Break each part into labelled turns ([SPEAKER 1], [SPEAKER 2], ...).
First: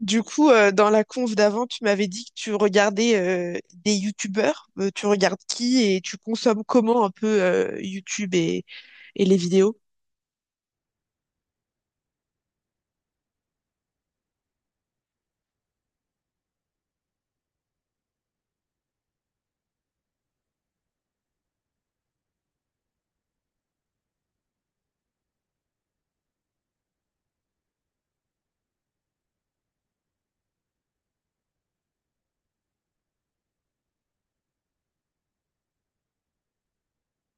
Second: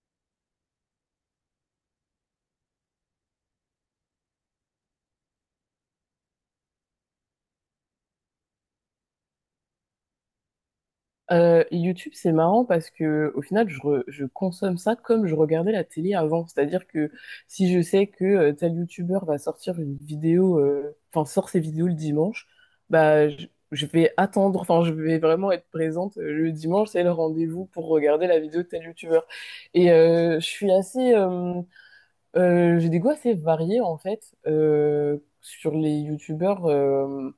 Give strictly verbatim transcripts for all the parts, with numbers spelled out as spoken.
[SPEAKER 1] Du coup, euh, dans la conf d'avant, tu m'avais dit que tu regardais euh, des youtubeurs. Euh, tu regardes qui et tu consommes comment un peu euh, YouTube et, et les vidéos?
[SPEAKER 2] Euh, YouTube, c'est marrant parce que au final, je, re- je consomme ça comme je regardais la télé avant. C'est-à-dire que si je sais que euh, tel YouTuber va sortir une vidéo, euh, enfin sort ses vidéos le dimanche, bah je, je vais attendre, enfin je vais vraiment être présente euh, le dimanche, c'est le rendez-vous pour regarder la vidéo de tel YouTuber. Et euh, je suis assez, euh, euh, j'ai des goûts assez variés en fait euh, sur les YouTubers. euh,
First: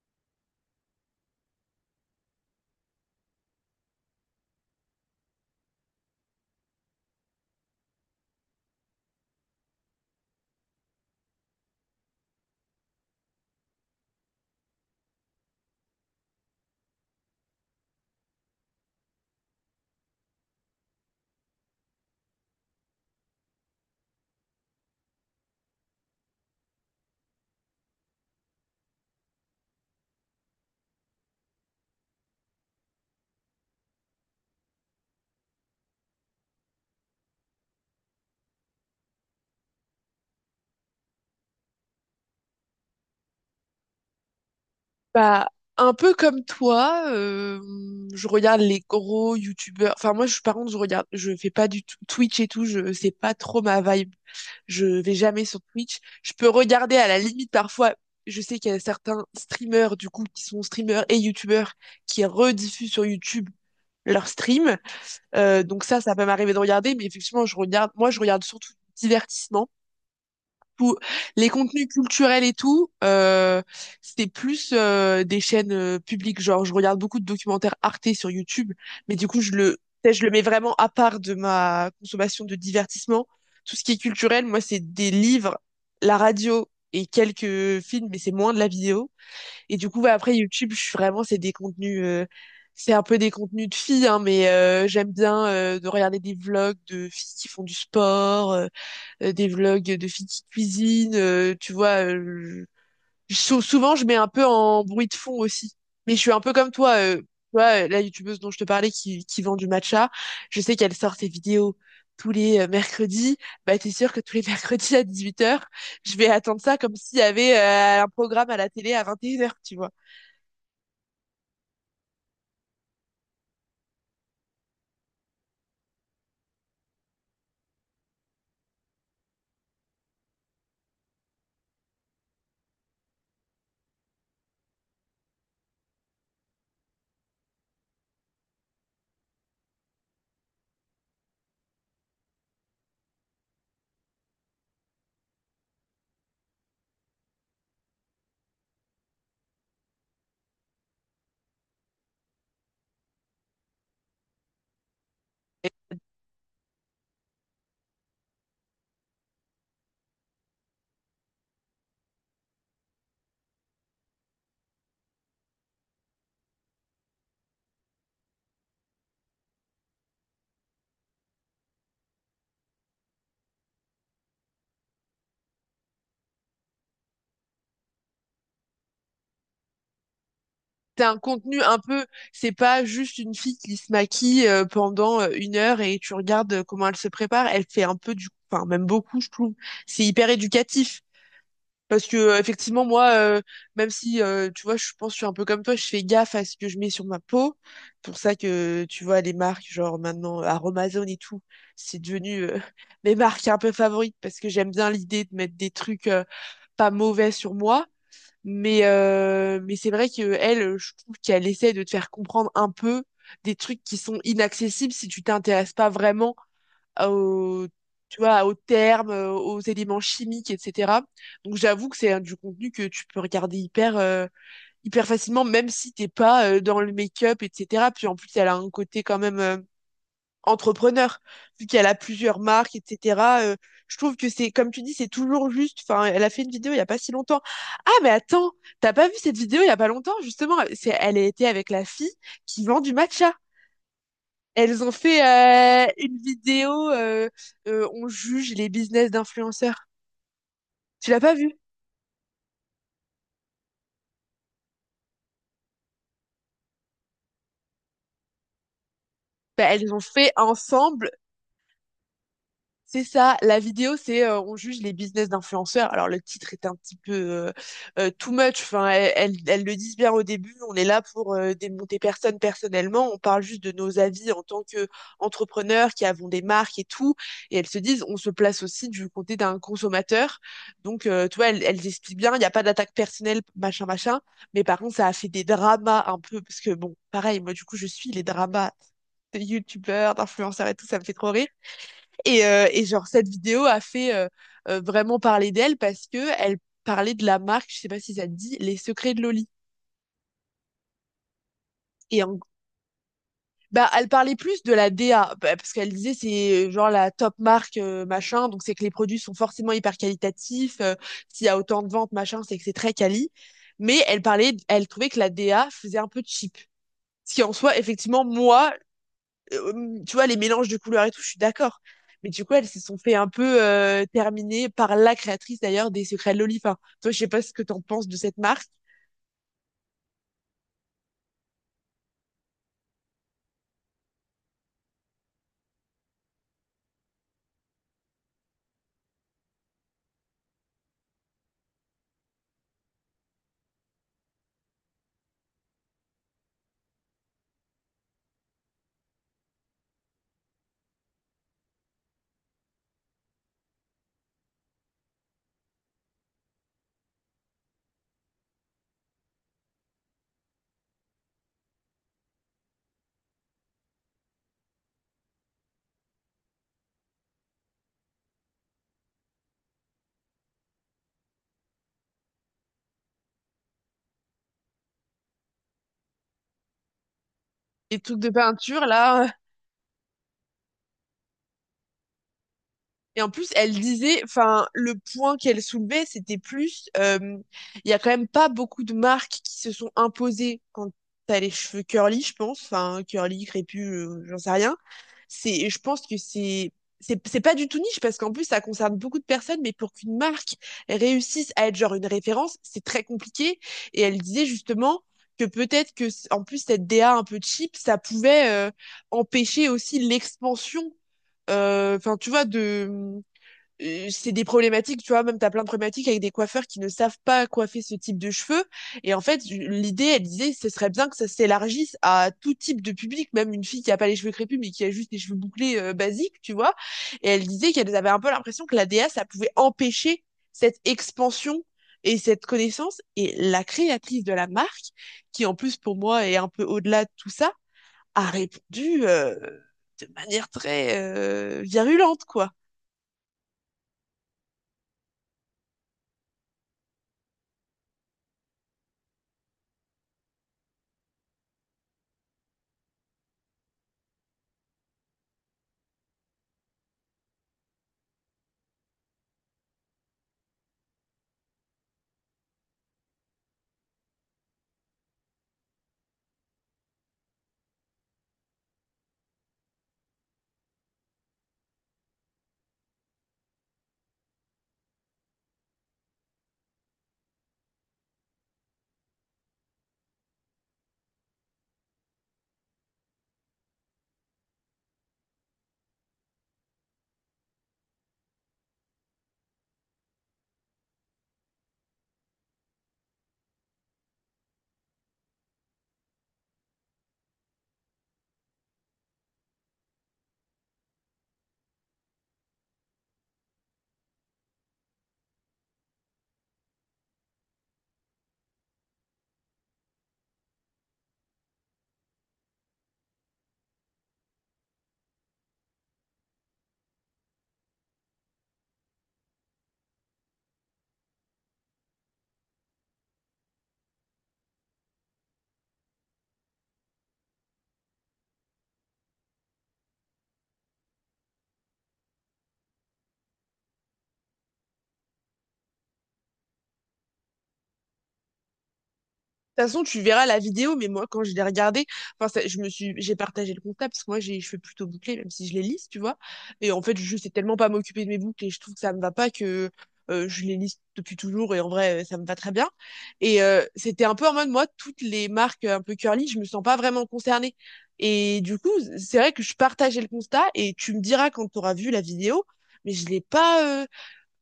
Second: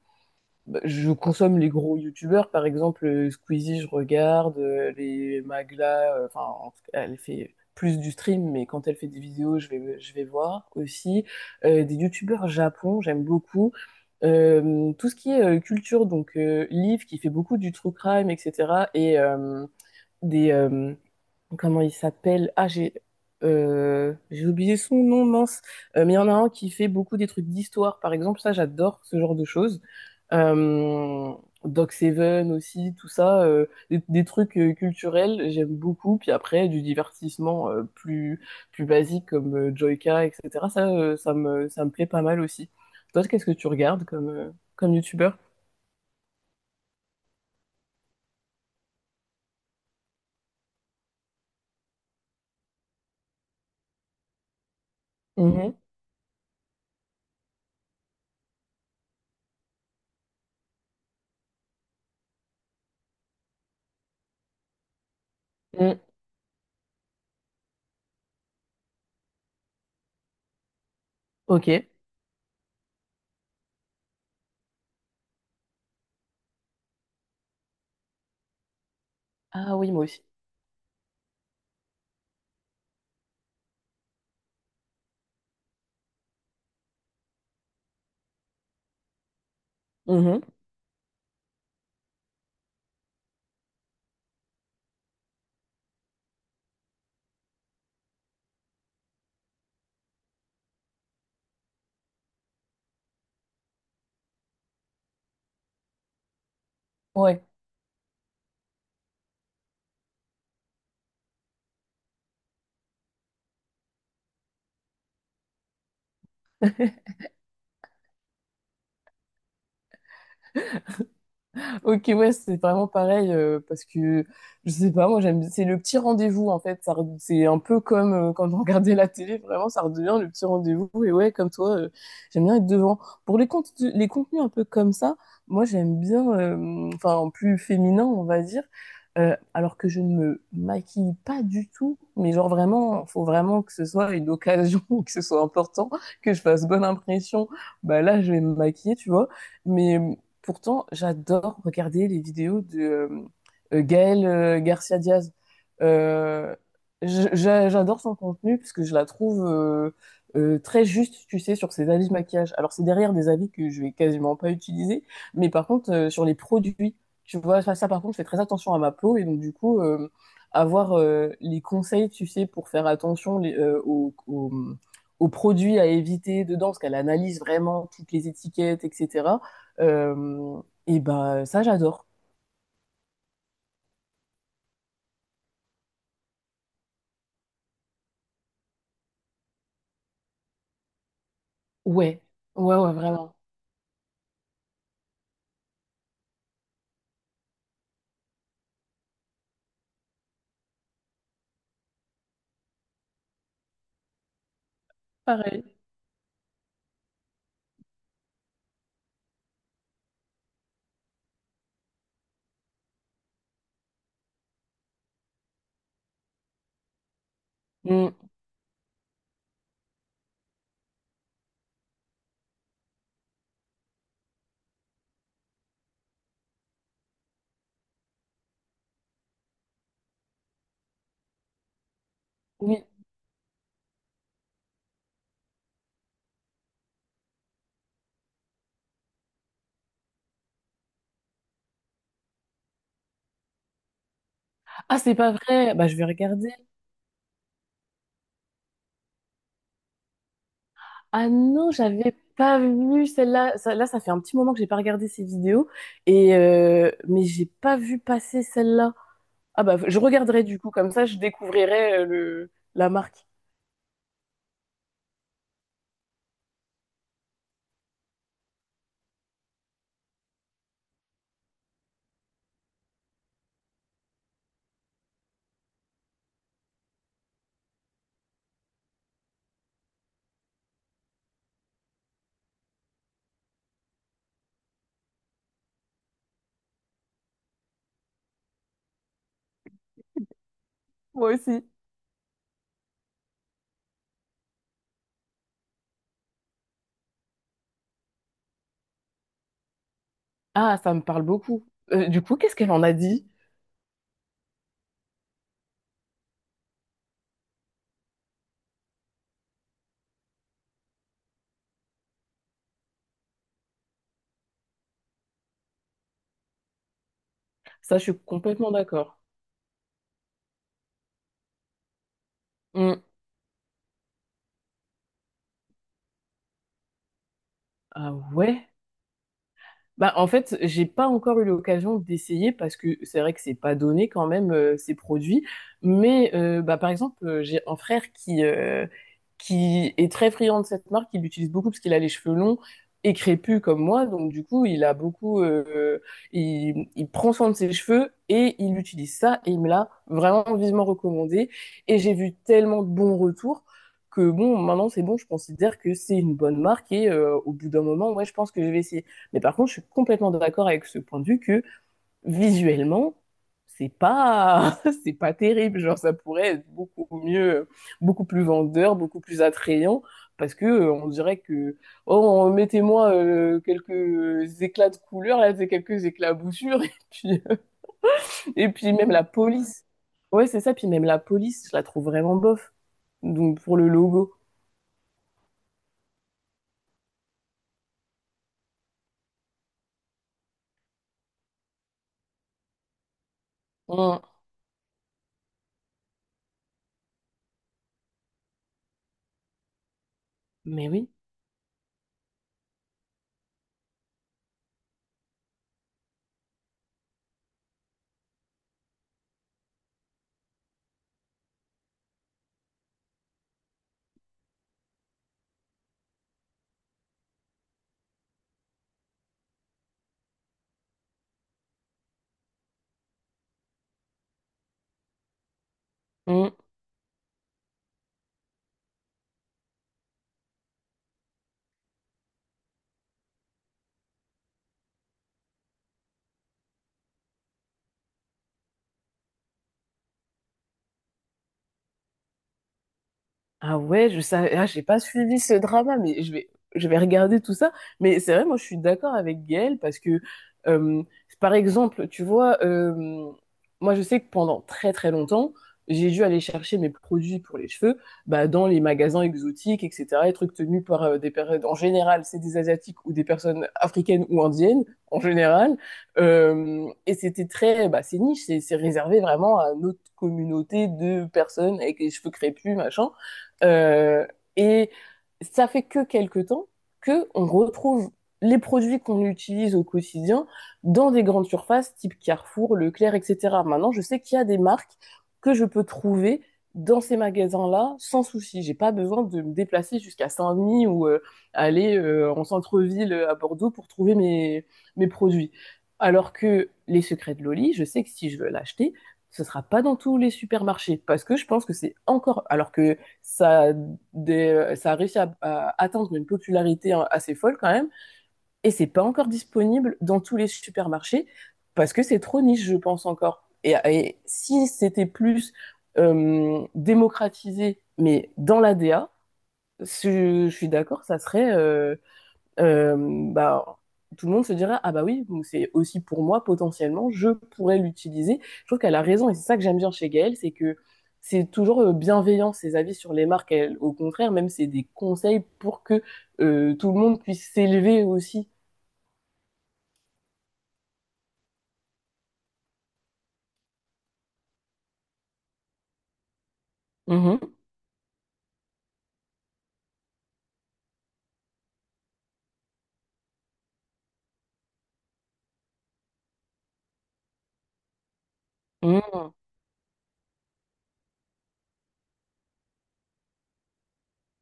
[SPEAKER 2] bah, Je consomme les gros youtubeurs, par exemple euh, Squeezie, je regarde, euh, les Magla, euh, enfin, en tout cas, elle fait plus du stream, mais quand elle fait des vidéos, je vais, je vais voir aussi. Euh, des youtubeurs japon, j'aime beaucoup. Euh, tout ce qui est euh, culture, donc euh, Liv qui fait beaucoup du true crime, et cetera. Et euh, des, euh, comment il s'appelle? Ah, j'ai euh, j'ai oublié son nom, mince. Euh, mais il y en a un qui fait beaucoup des trucs d'histoire, par exemple. Ça, j'adore ce genre de choses. Euh, Doc Seven aussi, tout ça, euh, des, des trucs euh, culturels, j'aime beaucoup. Puis après, du divertissement euh, plus plus basique comme euh, Joyka, et cetera. Ça, euh, ça me ça me plaît pas mal aussi. Toi, qu'est-ce que tu regardes comme euh, comme youtubeur?
[SPEAKER 1] Bah, un peu comme toi, euh, je regarde les gros youtubeurs. Enfin, moi, je, par contre, je regarde, je fais pas du tout Twitch et tout, je, c'est pas trop ma vibe. Je vais jamais sur
[SPEAKER 2] Mhm.
[SPEAKER 1] Twitch. Je peux regarder à la limite parfois. Je sais qu'il y a certains streamers, du coup, qui sont streamers et youtubeurs qui rediffusent sur YouTube leurs streams. Euh, donc
[SPEAKER 2] Mm.
[SPEAKER 1] ça, ça peut m'arriver de regarder, mais effectivement, je regarde, moi, je regarde surtout du divertissement. Pour les
[SPEAKER 2] Ok.
[SPEAKER 1] contenus culturels et tout, euh, c'était plus euh, des chaînes euh, publiques. Genre, je regarde beaucoup de documentaires Arte sur YouTube, mais du coup, je le,
[SPEAKER 2] Ah oui, moi
[SPEAKER 1] tu sais,
[SPEAKER 2] aussi.
[SPEAKER 1] je le mets vraiment à part de ma consommation de divertissement. Tout ce qui est culturel, moi, c'est des livres, la radio et quelques films, mais c'est moins de la vidéo. Et du coup, ouais, après
[SPEAKER 2] Mhm.
[SPEAKER 1] YouTube, je suis vraiment, c'est des contenus, euh, c'est un peu des contenus de filles, hein, mais euh, j'aime bien euh, de regarder des vlogs de filles qui font du sport, euh, euh, des vlogs de filles qui cuisinent, euh, tu vois. euh, je- sou- souvent, je mets un peu en bruit de fond aussi. Mais je suis un peu comme toi, euh, tu
[SPEAKER 2] Ouais.
[SPEAKER 1] vois, euh, la youtubeuse dont je te parlais qui, qui vend du matcha, je sais qu'elle sort ses vidéos tous les euh, mercredis. Bah, t'es sûr que tous les mercredis à dix-huit heures, je vais attendre ça comme s'il y avait euh, un programme à la télé à vingt et une heures, tu vois.
[SPEAKER 2] Ok, ouais, c'est vraiment pareil euh, parce que je sais pas, moi j'aime, c'est le petit rendez-vous en fait. Ça, re- c'est un peu comme euh, quand on regardait la télé, vraiment, ça redevient le petit rendez-vous. Et ouais, comme toi, euh, j'aime bien être devant. Pour les contenus, les contenus un peu comme ça, moi j'aime bien, euh, enfin plus féminin, on va dire. Euh, alors que je ne me maquille pas du tout, mais genre vraiment, faut vraiment que ce soit une occasion, que ce soit important, que je fasse bonne impression. Bah là, je vais me maquiller, tu vois. Mais Pourtant, j'adore regarder les vidéos de euh, euh, Gaël euh, Garcia Diaz. Euh, j- j'a- j'adore son contenu parce que je la trouve euh, euh, très juste, tu sais, sur ses avis de maquillage. Alors, c'est derrière des avis que je vais quasiment pas utiliser, mais par contre, euh, sur les produits, tu vois, ça, ça, par contre, je fais très attention à ma peau et donc, du coup, euh, avoir euh, les conseils, tu sais, pour faire attention les- euh, aux, aux, aux produits à éviter dedans, parce qu'elle analyse vraiment toutes les étiquettes, et cetera. Euh, et
[SPEAKER 1] T'as un
[SPEAKER 2] ben
[SPEAKER 1] contenu
[SPEAKER 2] ça,
[SPEAKER 1] un peu,
[SPEAKER 2] j'adore.
[SPEAKER 1] c'est pas juste une fille qui se maquille euh, pendant euh, une heure et tu regardes euh, comment elle se prépare. Elle fait un peu du, enfin même beaucoup, je trouve. C'est hyper éducatif parce que
[SPEAKER 2] Ouais,
[SPEAKER 1] euh,
[SPEAKER 2] ouais,
[SPEAKER 1] effectivement
[SPEAKER 2] ouais,
[SPEAKER 1] moi,
[SPEAKER 2] vraiment.
[SPEAKER 1] euh, même si euh, tu vois, je pense que je suis un peu comme toi, je fais gaffe à ce que je mets sur ma peau. Pour ça que tu vois les marques genre maintenant Aromazone et tout, c'est devenu euh, mes marques un peu favorites parce que j'aime bien l'idée de mettre
[SPEAKER 2] Pareil.
[SPEAKER 1] des trucs euh, pas mauvais sur moi. Mais, euh, mais c'est vrai que elle, euh, je trouve qu'elle essaie de te faire comprendre un peu des trucs qui sont inaccessibles si tu t'intéresses pas vraiment au,
[SPEAKER 2] Mm.
[SPEAKER 1] tu vois, aux termes, euh, aux éléments chimiques, et cetera. Donc j'avoue que c'est euh, du contenu que tu peux regarder hyper, euh, hyper facilement, même si t'es pas euh, dans le make-up, et cetera. Puis en plus, elle a un côté quand même euh, entrepreneur, vu qu'elle a plusieurs marques,
[SPEAKER 2] Oui.
[SPEAKER 1] et cetera euh, je trouve que c'est, comme tu dis, c'est toujours juste. Enfin, elle a fait une vidéo il y a pas si longtemps. Ah, mais attends, t'as pas vu cette vidéo il y a pas longtemps, justement. C'est, elle était avec la fille qui vend du matcha. Elles ont
[SPEAKER 2] Ah, c'est
[SPEAKER 1] fait
[SPEAKER 2] pas vrai. Bah,
[SPEAKER 1] euh,
[SPEAKER 2] je vais
[SPEAKER 1] une
[SPEAKER 2] regarder.
[SPEAKER 1] vidéo, euh, euh, on juge les business d'influenceurs. Tu l'as
[SPEAKER 2] Ah
[SPEAKER 1] pas vu?
[SPEAKER 2] non, j'avais pas vu celle-là. Ça- là, ça fait un petit moment que j'ai pas regardé ces vidéos. Et euh, mais j'ai pas vu passer celle-là. Ah
[SPEAKER 1] Bah,
[SPEAKER 2] bah,
[SPEAKER 1] elles
[SPEAKER 2] je
[SPEAKER 1] ont fait
[SPEAKER 2] regarderai du coup. Comme ça,
[SPEAKER 1] ensemble.
[SPEAKER 2] je découvrirai euh, le la
[SPEAKER 1] C'est
[SPEAKER 2] marque.
[SPEAKER 1] ça, la vidéo, c'est euh, on juge les business d'influenceurs. Alors le titre est un petit peu euh, euh, too much. Enfin, elles, elles- elles le disent bien au début. On est là pour euh, démonter personne personnellement. On parle juste de nos avis en tant qu'entrepreneurs qui avons des marques et tout. Et elles se disent, on se place aussi du côté d'un consommateur. Donc, euh, tu vois, elles, elles expliquent bien. Il n'y a pas d'attaque personnelle, machin, machin. Mais par contre, ça a fait des dramas un peu parce que bon, pareil, moi du coup, je suis les dramas de youtubeurs, d'influenceurs et tout, ça me fait trop
[SPEAKER 2] Moi
[SPEAKER 1] rire.
[SPEAKER 2] aussi.
[SPEAKER 1] Et, euh, et genre, cette vidéo a fait euh, euh, vraiment parler d'elle parce que elle parlait de la marque, je sais pas si ça te dit, Les Secrets de Loli.
[SPEAKER 2] Ah, ça me parle beaucoup. Euh, du
[SPEAKER 1] Et
[SPEAKER 2] coup,
[SPEAKER 1] en-
[SPEAKER 2] qu'est-ce qu'elle en a dit?
[SPEAKER 1] bah, elle parlait plus de la D A, bah, parce qu'elle disait c'est euh, genre la top marque, euh, machin, donc c'est que les produits sont forcément hyper qualitatifs, euh, s'il y a autant de ventes, machin, c'est que c'est très quali. Mais elle parlait, elle trouvait que la D A faisait un peu cheap. Ce qui en soi,
[SPEAKER 2] Ça, je suis
[SPEAKER 1] effectivement,
[SPEAKER 2] complètement
[SPEAKER 1] moi,
[SPEAKER 2] d'accord.
[SPEAKER 1] euh, tu vois, les mélanges de couleurs et tout, je suis d'accord. Mais du coup, elles se sont
[SPEAKER 2] Mm.
[SPEAKER 1] fait un peu euh, terminer par la créatrice d'ailleurs des Secrets de Loli. Enfin, toi, je sais pas ce que t'en penses
[SPEAKER 2] Ah
[SPEAKER 1] de cette
[SPEAKER 2] ouais.
[SPEAKER 1] marque.
[SPEAKER 2] Bah, en fait, j'ai pas encore eu l'occasion d'essayer parce que c'est vrai que c'est pas donné quand même euh, ces produits. Mais euh, bah, par exemple, euh, j'ai un frère qui euh, qui est très friand de cette marque, il l'utilise beaucoup parce qu'il a les cheveux longs et crépus comme moi, donc du coup, il a beaucoup, euh, il, il prend soin de ses cheveux et il utilise ça et il me l'a vraiment vivement recommandé. Et j'ai vu tellement de bons retours que bon, maintenant c'est bon, je considère que c'est une bonne marque et euh, au bout d'un moment, ouais, je pense que je vais essayer. Mais par contre, je suis complètement d'accord avec ce point de vue que visuellement, c'est pas c'est pas terrible, genre ça pourrait être beaucoup mieux, beaucoup plus vendeur, beaucoup plus attrayant, parce que euh, on dirait que oh mettez-moi euh, quelques éclats de couleurs, là c'est quelques éclaboussures et puis euh,
[SPEAKER 1] Les trucs de
[SPEAKER 2] et
[SPEAKER 1] peinture,
[SPEAKER 2] puis même la
[SPEAKER 1] là.
[SPEAKER 2] police. Ouais, c'est ça, puis même la police je la trouve vraiment bof,
[SPEAKER 1] Et en plus,
[SPEAKER 2] donc
[SPEAKER 1] elle
[SPEAKER 2] pour le
[SPEAKER 1] disait,
[SPEAKER 2] logo.
[SPEAKER 1] enfin, le point qu'elle soulevait, c'était plus, euh, il y a quand même pas beaucoup de marques qui se sont imposées quand t'as les cheveux curly, je pense, enfin, curly, crépus,
[SPEAKER 2] Mm.
[SPEAKER 1] euh, j'en sais rien. C'est, je pense que c'est, c'est, c'est pas du tout niche parce qu'en plus, ça concerne beaucoup de personnes, mais pour qu'une marque
[SPEAKER 2] Mais oui.
[SPEAKER 1] réussisse à être genre une référence, c'est très compliqué. Et elle disait justement que peut-être que, c- en plus, cette D A un peu cheap, ça pouvait euh, empêcher aussi l'expansion, euh, enfin, tu vois, de euh, c'est des problématiques, tu vois, même t'as plein de problématiques avec des coiffeurs qui ne savent pas coiffer ce type de cheveux. Et en fait, l'idée, elle disait, ce serait bien que ça s'élargisse à tout type de public, même une fille qui a pas les cheveux crépus, mais qui a juste les cheveux bouclés euh, basiques,
[SPEAKER 2] Mm.
[SPEAKER 1] tu vois. Et elle disait qu'elle avait un peu l'impression que la D A, ça pouvait empêcher cette expansion et cette connaissance. Et la créatrice de la marque, qui en plus pour moi est un peu au-delà de tout ça, a répondu euh, de manière très euh, virulente, quoi.
[SPEAKER 2] Ah ouais, je savais, ah, j'ai pas suivi ce drama, mais je vais, je vais regarder tout ça. Mais c'est vrai, moi, je suis d'accord avec Gaëlle parce que, euh, par exemple, tu vois, euh, moi, je sais que pendant très très longtemps, j'ai dû aller chercher mes produits pour les cheveux, bah, dans les magasins exotiques, et cetera, les trucs tenus par euh, des personnes, en général, c'est des Asiatiques ou des personnes africaines ou indiennes, en général. Euh, et c'était très, bah, c'est niche, c'est c'est réservé vraiment à notre communauté de personnes avec les cheveux crépus, machin. Euh, et ça fait que quelque temps que on retrouve les produits qu'on utilise au quotidien dans des grandes surfaces type Carrefour, Leclerc, et cetera. Maintenant, je sais qu'il y a des marques que je peux trouver dans ces magasins-là sans souci. J'ai pas besoin de me déplacer jusqu'à Saint-Denis ou euh, aller euh, en centre-ville euh, à Bordeaux pour trouver mes, mes produits. Alors que les secrets de Loli, je sais que si je veux l'acheter, ce sera pas dans tous les supermarchés parce que je pense que c'est encore, alors que ça a, des, ça a réussi à, à atteindre une popularité, hein, assez folle quand même, et c'est pas encore disponible dans tous les supermarchés parce que c'est trop niche, je pense encore. Et, et si c'était plus euh, démocratisé, mais dans la l'A D A, je, je suis d'accord, ça serait euh, euh, bah, tout le monde se dirait ah bah oui c'est aussi pour moi, potentiellement je pourrais l'utiliser. Je trouve qu'elle a raison et c'est ça que j'aime bien chez Gaëlle, c'est que c'est toujours euh, bienveillant ses avis sur les marques, elle, au contraire même c'est des conseils pour que euh, tout le monde puisse s'élever aussi.
[SPEAKER 1] De toute façon, tu verras la vidéo, mais moi, quand je l'ai regardée, enfin, ça- je me suis, j'ai partagé le constat parce que moi, j'ai les cheveux plutôt bouclés, même si je les lisse, tu vois. Et en fait, je sais
[SPEAKER 2] Mhm.
[SPEAKER 1] tellement pas m'occuper de mes boucles et je trouve que ça me va pas que euh, je les lisse depuis toujours et en vrai, euh, ça me va très bien. Et euh, c'était un peu en mode, moi, toutes les marques un peu curly, je me sens pas vraiment concernée. Et du coup, c'est vrai
[SPEAKER 2] Mhm.
[SPEAKER 1] que je partageais le constat et tu me diras quand tu auras vu la vidéo, mais je l'ai pas, euh,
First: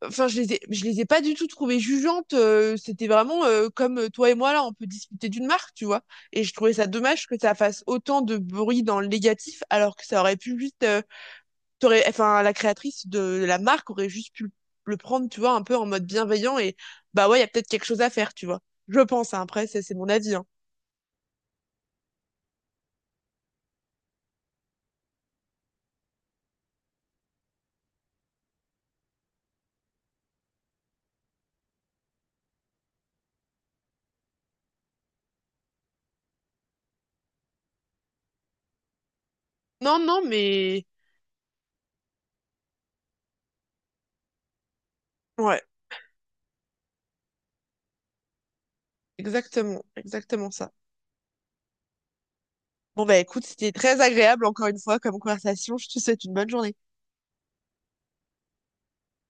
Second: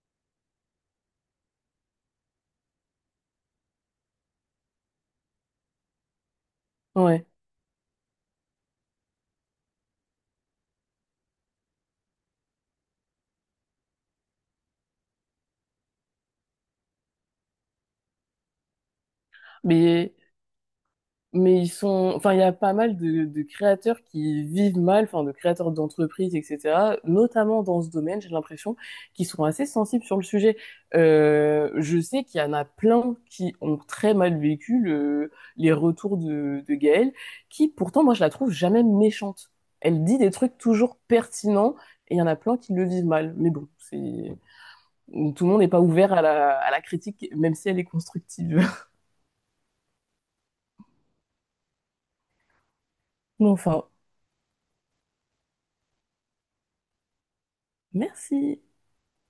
[SPEAKER 1] enfin, je les ai, je les ai pas du tout trouvées jugeantes. euh, c'était vraiment euh, comme euh, toi et moi là, on peut discuter d'une marque, tu vois. Et je trouvais ça
[SPEAKER 2] Ouais.
[SPEAKER 1] dommage que ça fasse autant de bruit dans le négatif, alors que ça aurait pu juste, euh, t'aurais, enfin, la créatrice de la marque aurait juste pu le prendre, tu vois, un peu en mode bienveillant et bah ouais, il y a peut-être quelque chose à faire, tu vois. Je pense, hein. Après, c'est c'est mon
[SPEAKER 2] mais
[SPEAKER 1] avis, hein.
[SPEAKER 2] Mais ils sont, enfin, il y a pas mal de, de créateurs qui vivent mal, enfin, de créateurs d'entreprises, et cetera, notamment dans ce domaine, j'ai l'impression, qu'ils sont assez sensibles sur le sujet. Euh, je sais qu'il y en a plein qui ont très mal vécu le, les retours de, de Gaëlle, qui pourtant, moi, je la trouve jamais méchante.
[SPEAKER 1] Non,
[SPEAKER 2] Elle dit
[SPEAKER 1] non,
[SPEAKER 2] des trucs
[SPEAKER 1] mais
[SPEAKER 2] toujours pertinents, et il y en a plein qui le vivent mal. Mais bon, c'est, tout le
[SPEAKER 1] ouais,
[SPEAKER 2] monde n'est pas ouvert à la, à la critique, même si elle est constructive.
[SPEAKER 1] exactement, exactement ça. Bon bah écoute,
[SPEAKER 2] Mais
[SPEAKER 1] c'était
[SPEAKER 2] enfin,
[SPEAKER 1] très agréable encore une fois comme conversation. Je te souhaite une bonne journée.
[SPEAKER 2] merci.